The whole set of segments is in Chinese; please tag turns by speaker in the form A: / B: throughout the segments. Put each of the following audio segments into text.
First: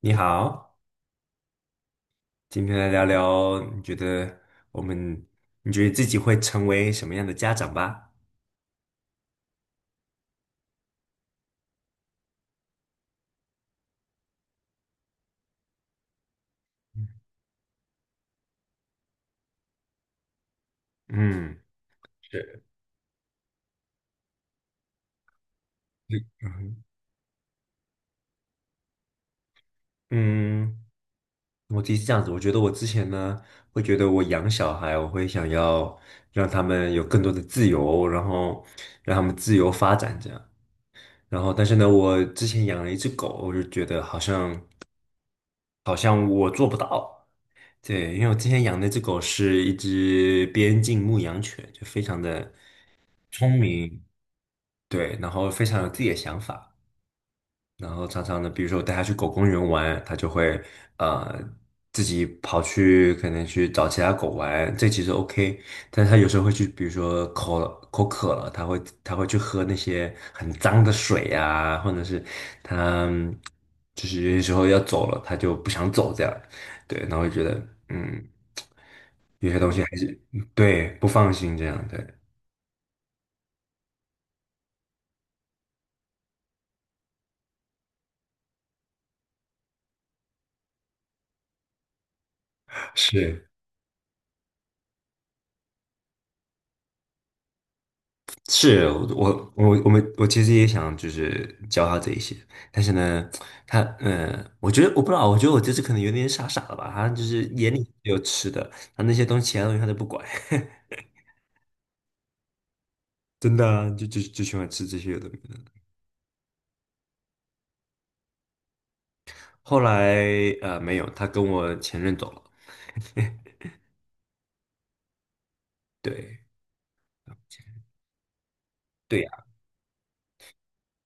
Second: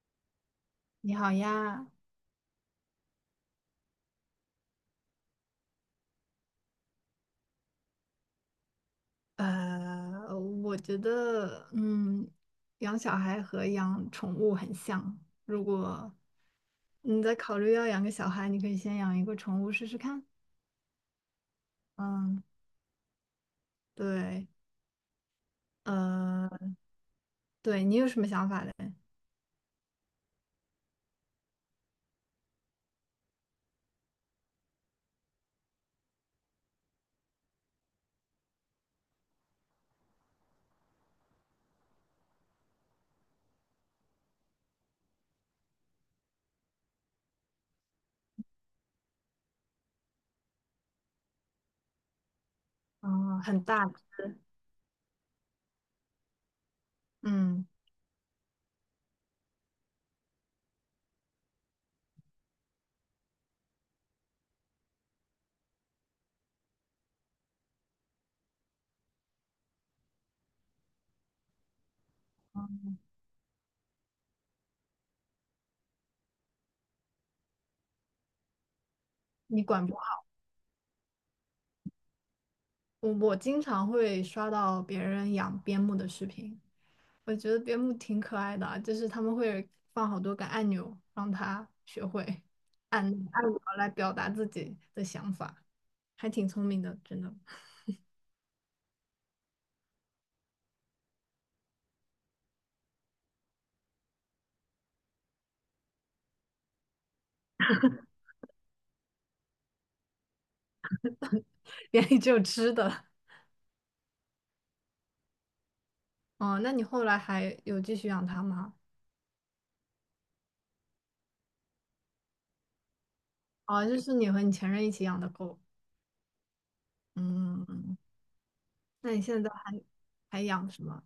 A: 你好，
B: 你好呀，
A: 今天来聊聊，你觉得我们，你觉得自己会成为什么样的家长吧？
B: 呃，我觉得，嗯，养小孩和养宠物很像。如果你在考虑要养个小孩，你可以先养一个宠物试试看。
A: 嗯，
B: 嗯，
A: 是，
B: 对，呃，对你有什么想法嘞？
A: 嗯，我自己是这样子，我觉得我之前呢，会觉得我养小孩，我会想要让他们有更多的自由，然后让他们自由发展这样。然后，但是呢，我之前养了一只狗，我就觉得好像我做不到。对，因为我之前养那只狗是一只边境牧羊犬，就非常的
B: 嗯，
A: 聪
B: 很大
A: 明。
B: 只，
A: 对，然后非常有自己的想法，
B: 嗯，
A: 然后常常呢，比如说我带他去狗公园玩，他就会呃自己跑去可能去找其他狗玩，这其实 OK，但是他有时候会去，比如说口渴了，他会去喝那些很脏的水呀，或者是他就是有些时候要走了，他就不想走这样，对，然后就觉得嗯有些
B: 你
A: 东西
B: 管不
A: 还是
B: 好。
A: 对不放心这样，对，
B: 我经常会刷到别人养边牧的视频，我觉得边牧挺可爱的啊就是他们会放好多个按钮，让它学会按
A: 是。
B: 按钮来表达自己的想法，还挺聪明的，真的。
A: 是我我们其实也想就是教他这一些，但是呢，他我觉得我不知道，我觉得我这次可能有点傻傻了吧，他就是眼里只有吃的，他那些东西其他东西他都不管，
B: 眼里只有吃的。
A: 真的啊就喜欢吃这些有的没的。
B: 哦，那你后来还有继续养它吗？
A: 后来没有，他跟我前任走了，
B: 哦，就是你和你前任一起养的狗。
A: 对。
B: 嗯，那
A: 对
B: 你现
A: 呀，
B: 在还还养什么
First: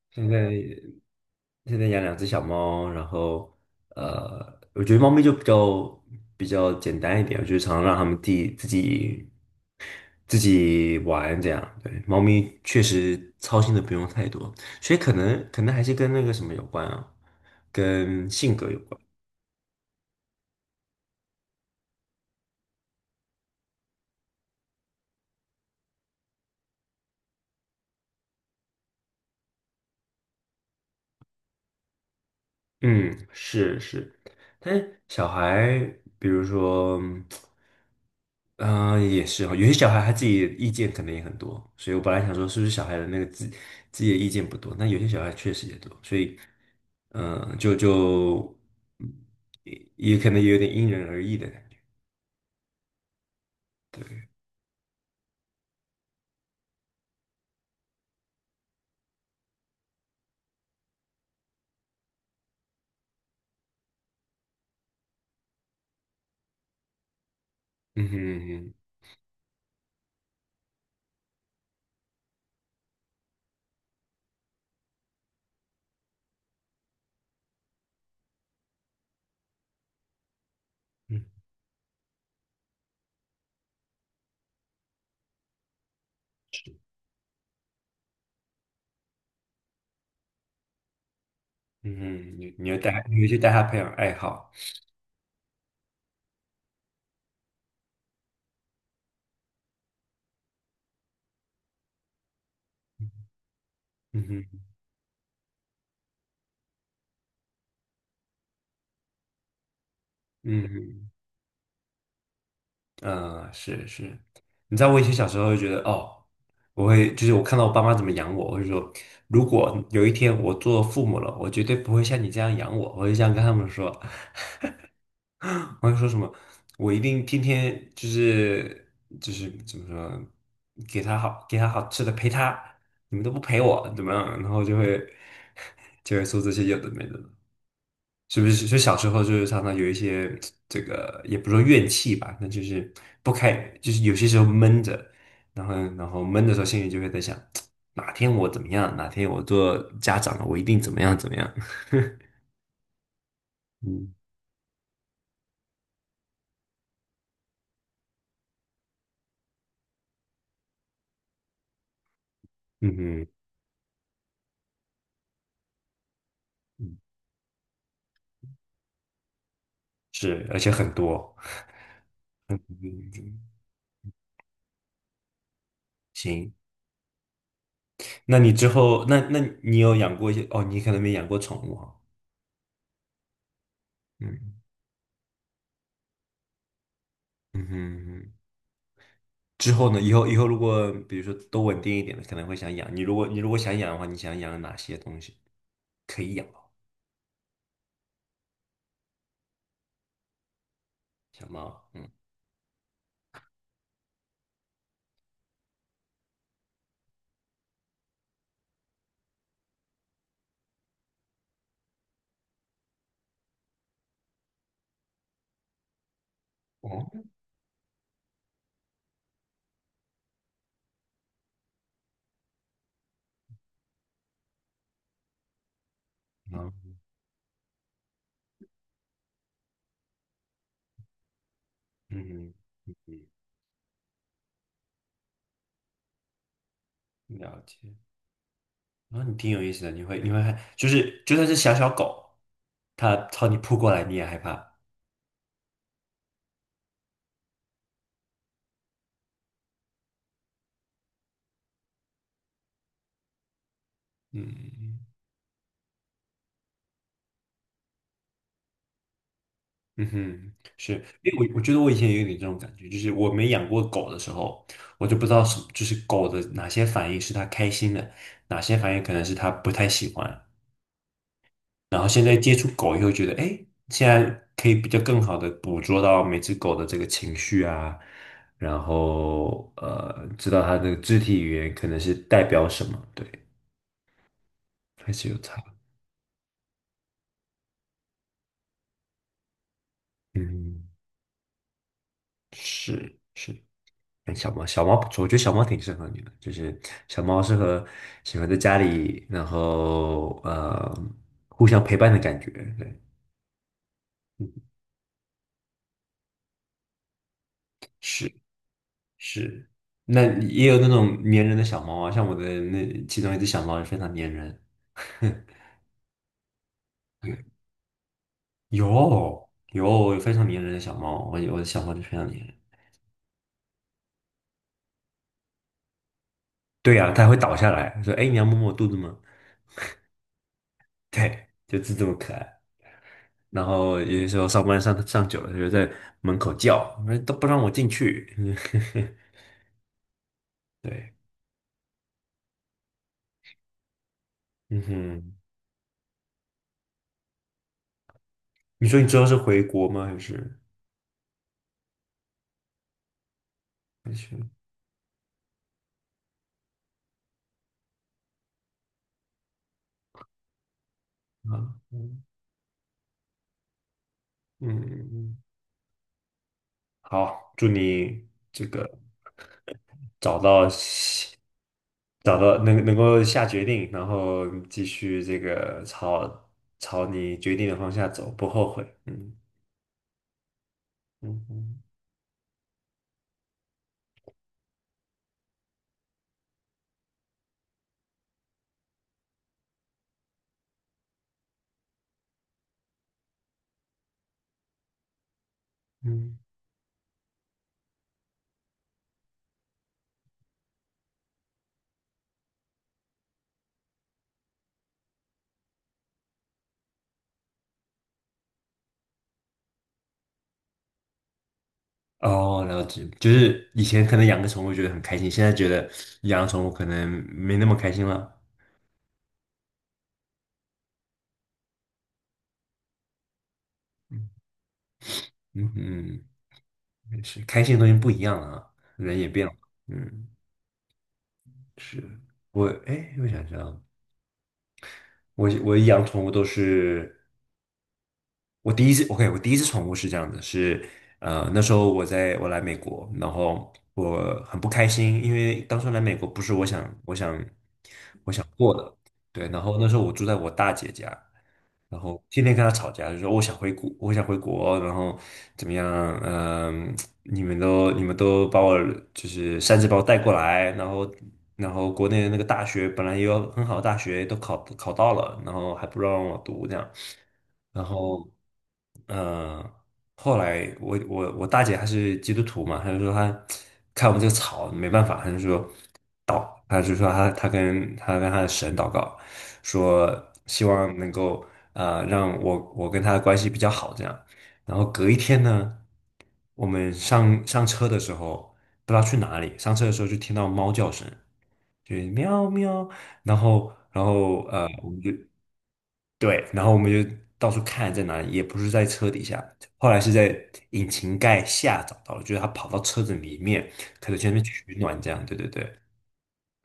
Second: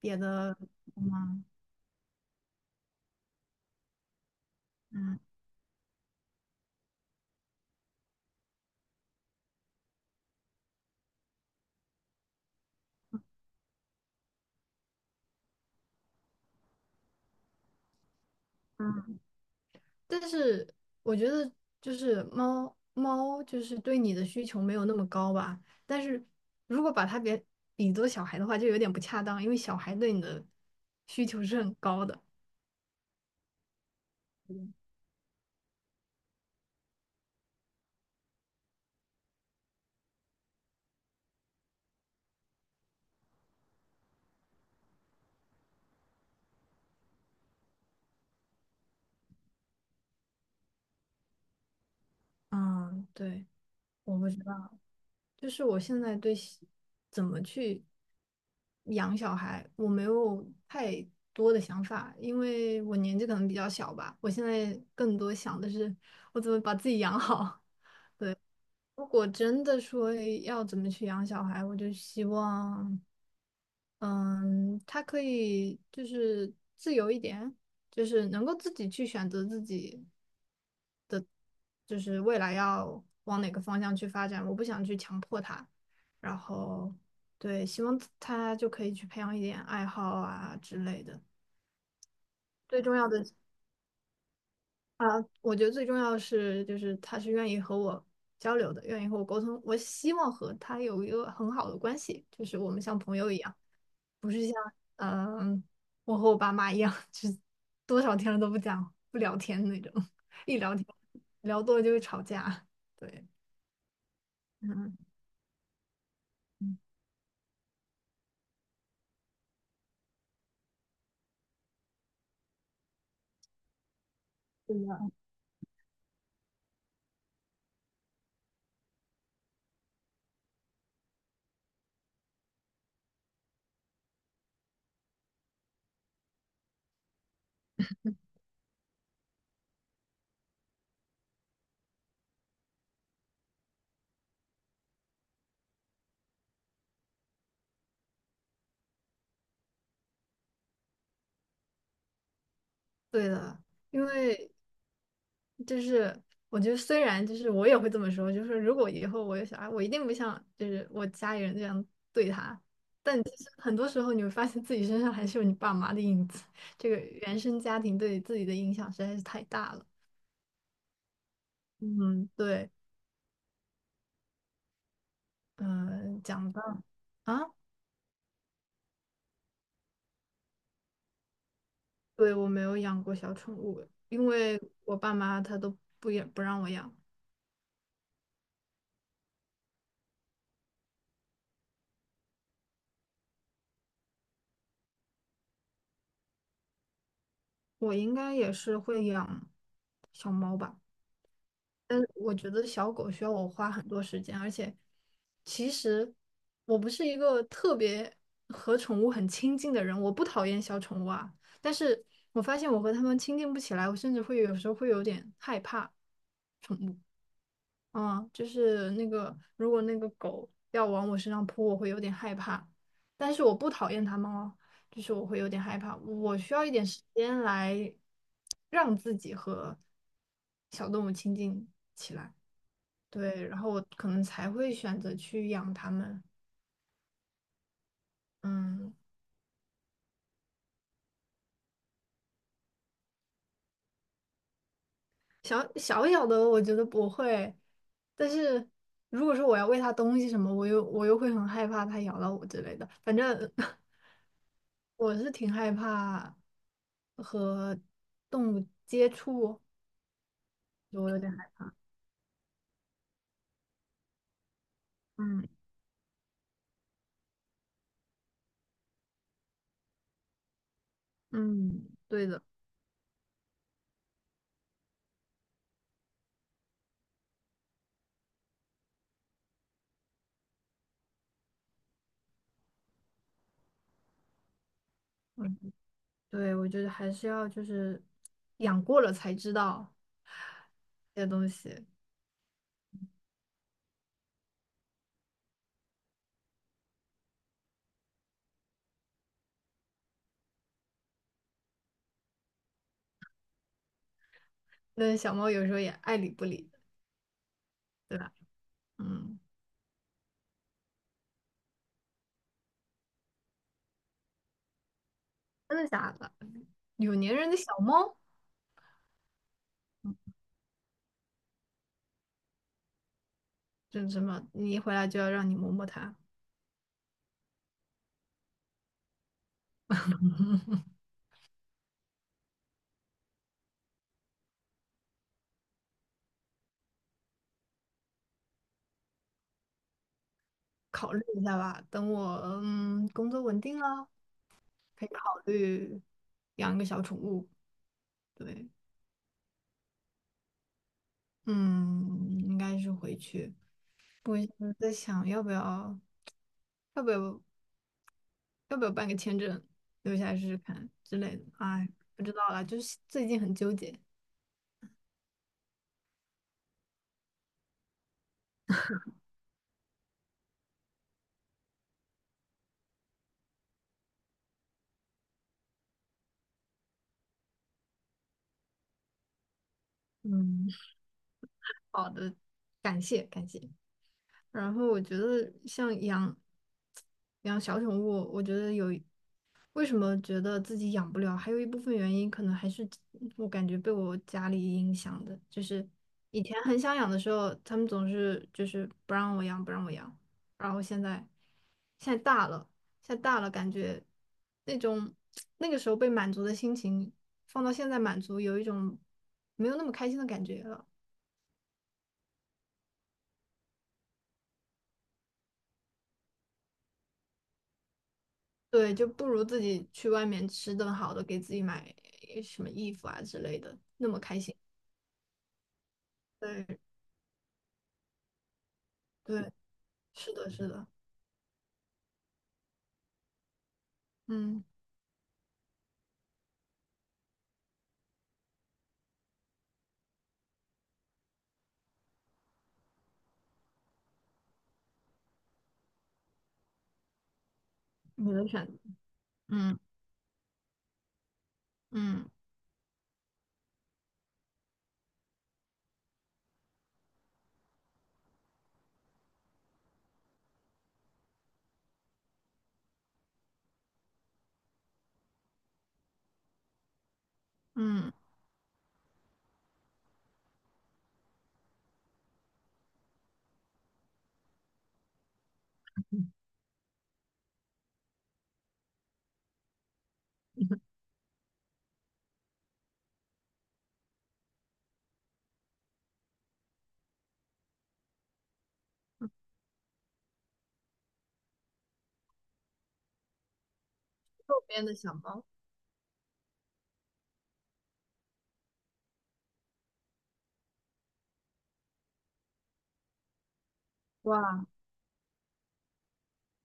B: 别
A: 现在
B: 的狗吗？
A: 现在养两只小猫，然后我觉得猫
B: 嗯
A: 咪就比较简单一点，我就常常让它们自己玩这样。对，猫咪确实操心的不用太多，所以可能还是跟那个什么有关啊，跟性格有关。
B: 嗯。但是我觉得就是猫猫就是对你的需求没有那么高吧，但是如果把它给比作小孩的话，就有点不恰当，因为小孩对你的需求是很高的。
A: 嗯，是是，但是小孩，比如说。嗯、也是哈，有些小孩他自己的意见可能也很多，所以我本来想说是不是小孩的那个自己的意见不多，但有些小孩确实也多，所以，嗯、呃就就嗯也也可能有点因人而异的感觉。
B: 嗯，对，我不知道，就是我现在对小怎么去养小孩，我没有太多的想法，因为我年纪可能比较小吧，我现在更多想的是我怎么把自己养好。
A: 嗯哼，嗯哼。
B: 如果真的说要怎么去养小孩，我就希望，嗯，他可以就是自由一点，就是能够自己去选择自己，
A: 嗯
B: 就是未来要往哪个方向去发展。我不想去强迫他，然后对，希望他就可以去培养一点爱好啊之类的。
A: 嗯哼，你你要
B: 最
A: 带
B: 重
A: 他，
B: 要
A: 你
B: 的，
A: 要去带他培养爱好。
B: 我觉得最重要的是，就是他是愿意和我交流的，愿意和我沟通。我希望和他有一个很好的关系，就是我们像朋友一样。
A: 嗯
B: 不是像
A: 哼。
B: 嗯、我和我爸妈一样，就是多少天了都不讲不聊天那种，一
A: 嗯
B: 聊天
A: 哼。
B: 聊多了就会吵架。对，
A: 嗯，是是。你知道
B: 嗯，
A: 我以前小时候就觉得，哦，我会就是我看到我爸妈怎么养我，我会说，如果有一天我做父母了，我绝对不会像你这样养我，我就这样跟他们说，
B: 对的，
A: 我会说什么，我一定天天就是怎么说，给他好给他好吃的陪他，你们都不陪我怎么样，然后就会 就会说这些有的没的，是不是？就小时候就是常常有一些这个，也不说怨气吧，那就是不开，就是有些时候闷着，然后闷的时候，心里就会在想，哪天我怎么样，哪天我做家长了，我一定怎么样怎么样。
B: 对的，因
A: 嗯
B: 为就是我觉得虽然就是我也会这么说，就是如果以后我有小孩，我一定不像就是我家里人这样对他。
A: 嗯
B: 但
A: 哼。
B: 其实很多时候你会发现自己身上还是有你爸妈的影子，这个
A: 嗯，
B: 原生家庭对自己的影响实在是太大了。
A: 是，而且很多。
B: 嗯，对，
A: 嗯，
B: 嗯、讲
A: 行。
B: 到。啊，
A: 那你之后，那你有养过一些？哦，你可能没养过宠物哈。
B: 对，我没有养过小宠物，因
A: 嗯，
B: 为我爸妈他都不也不让我养。
A: 嗯哼。嗯。之后呢？以后如果比如说都稳定一点的，可能会想养。你如果想养的话，你想养哪些东西？可以养猫。
B: 我应该也是会养小猫吧，
A: 小猫，
B: 但
A: 嗯，
B: 是我觉得小狗需要我花很多时间，而且其实我不是一个特别和宠物很亲近的人，我不讨厌小宠物啊，但是我发现我和它们亲近不起来，我甚至会有时候会有点害怕。
A: 哦，
B: 嗯，就是那个，如果那个狗要往我身上扑，我会有点害怕，但是我不讨厌它们哦，就是我会有点害怕，我需要一点
A: 嗯
B: 时间来让自己和小动物亲近起来，
A: 嗯嗯，
B: 对，然后我可能才会选择去养它们，
A: 了解。
B: 嗯。
A: 然后你挺有意思的，你会害，就是就算是小小狗，它朝你扑过来，你也害怕。
B: 小小小的我觉得不会，但是如果说我要喂它东西什么，我又会很害怕它咬到我之类的。反正
A: 嗯
B: 我是挺害怕和动物接触，
A: 嗯哼，是，
B: 我有
A: 因
B: 点
A: 为
B: 害
A: 我觉
B: 怕
A: 得我以前也有点这种感觉，就是我没养过狗的时候，我就不知道
B: 嗯
A: 什么，就是狗的哪些反应是它开心的，哪些反应可能是它不太喜欢。
B: 嗯，
A: 然后现
B: 对
A: 在
B: 的，
A: 接触狗以后，觉得哎，现在可以比较更好的捕捉到每只狗的这个情绪啊，然后知道它的肢体语言可能是代表什么，对，还是有差。
B: 对，我觉得还是要就是养过了才知道
A: 嗯，
B: 这些东西。
A: 是是。哎小猫，小猫不错，我觉得小猫挺适合你的，就是小猫适合喜欢在家里，然后互相陪伴的感觉，对，
B: 那小猫有时候也爱理不理的，对吧？
A: 是
B: 嗯，
A: 是。那也有那种粘人的小猫啊，像我的那其中一只小猫也非常粘人，
B: 真的假的？有粘人的小猫。
A: 有，有非常粘人的小猫，我的小猫就非常粘人。
B: 真什么？你一回来就要让你摸摸它，
A: 对呀、啊，它会倒下来说："哎，你要摸摸我肚子吗？"对，就是这么可爱。然后有些时候上班上上久了，它就在门口叫，都不让我进去。对。
B: 考虑一下吧。等我嗯工作稳定了，
A: 嗯
B: 可以
A: 哼，
B: 考虑养一个小宠物。对，
A: 你说你之后是回国吗？还是
B: 嗯，应该是回去。
A: 还是
B: 我现在在想要不要要不要要不要办个签证留下来试试看之类的。
A: 啊？
B: 哎，
A: 嗯
B: 不知道啦，就是最近很纠结。
A: 嗯，嗯嗯。好，祝你这个找到喜找到能够下决定，然后继续这个朝你决定的方向走，不后悔。嗯。
B: 嗯，
A: 嗯嗯
B: 好的，感谢感谢。然后我觉得像养小宠物，我觉得有为什么觉得自己养不了，还有一部分原因可能还是我感觉被我家里影响的，就是
A: 嗯。
B: 以前很想养的时候，他们总是就是不让我养，不让我养，然后现在现在大了，现在大了，感觉那种那个时候被满足的心情，放到现在满足，有一种没有那么开心的感觉了。
A: 哦，了解，就是以前可能养个宠物觉得很开心，现在觉得养宠物可能没那么开心了。
B: 对，就不如自己去外面吃顿好的，给自己买什么衣服啊之类的，那么开心。
A: 嗯嗯，
B: 对
A: 也是开心的东西不一样了啊，人也变
B: 对，
A: 了。嗯，
B: 是的，是的，
A: 是。我哎，我想想，
B: 嗯，
A: 我养宠物都是。我第一次，OK,我第一次宠物是这样的，是那时候我来美国，然后我很不开心，因为当初来美国不是我想。
B: 你的选择，
A: 对，然
B: 嗯
A: 后那时候我住在我大姐家，然后
B: 嗯
A: 天天跟她吵架，就说我想回国，我想回国，然后怎么样？嗯、你们都把我就是擅自把我带过来，然后国内的那个大学本来也有很好的大学，都考到了，然后还不让我读这样，然
B: 嗯，
A: 后嗯、呃后来我大姐她是基督徒嘛，她就说她看我们这个吵没办法，她就说。他就说他跟他的神祷告，说希望能够让我跟他的关系比较好这样。然后隔一天呢，我们上车的时候不知道去哪里，上车的时候就听到猫叫声，就是喵喵。然后然后
B: 右
A: 呃
B: 边
A: 我
B: 的
A: 们就
B: 小猫，
A: 对，然后我们就到处看在哪里，也不是在车底下，后来是在引擎盖下找到了，就是他跑到车子里面，可能前面取
B: 哇，
A: 暖这样。对对对。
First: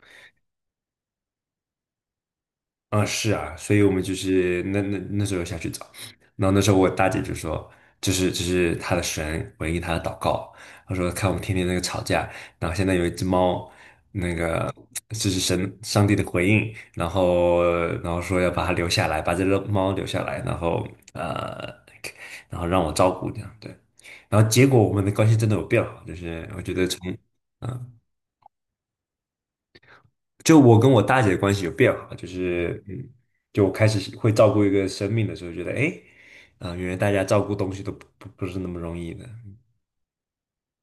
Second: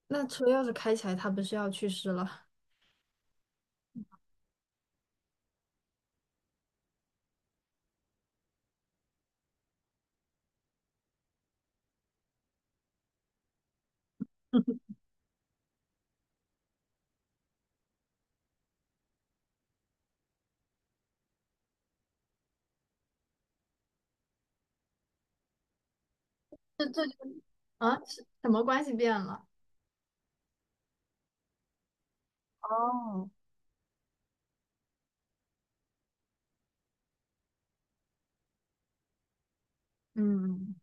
B: 那车要是开起来，它不是要去世了？
A: 啊，是啊，所以我们就是那那时候下去找，然后那时候我大姐就说，这是她的神回应她的祷告，她说看我们天天那个吵架，然后现在有一只猫，那个 这是神上帝的回应，然后说要把它留下来，把这个猫留下来，然后然后让我照顾这样，对，然后结果我们的关系真的有变好，就是我觉
B: 这
A: 得从。
B: 这就
A: 嗯，
B: 啊，是什么关系变了？
A: 就我跟我大姐的关系有变好，就是嗯，
B: 哦，
A: 就我开始会照顾一个生命的时候，觉得哎，啊、原来大家照顾东西都不是那么容易的，
B: 嗯，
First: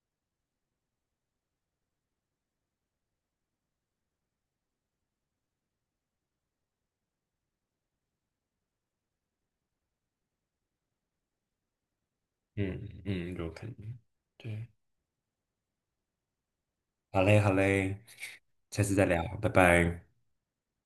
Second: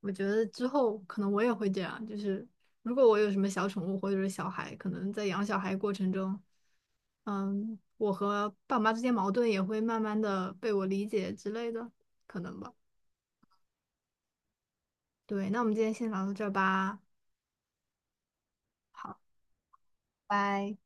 B: 我觉得之后可能我也会这样，就是如果我有什么小宠物或者是小孩，可能在养小孩过程中，嗯，我和爸妈之间矛盾也会慢慢的被我理解之类的，可能吧。
A: 嗯嗯，有可能，对，
B: 对，那我们今天先聊到这儿吧，
A: 好嘞好嘞，下次再
B: 好，
A: 聊，拜拜。
B: 拜。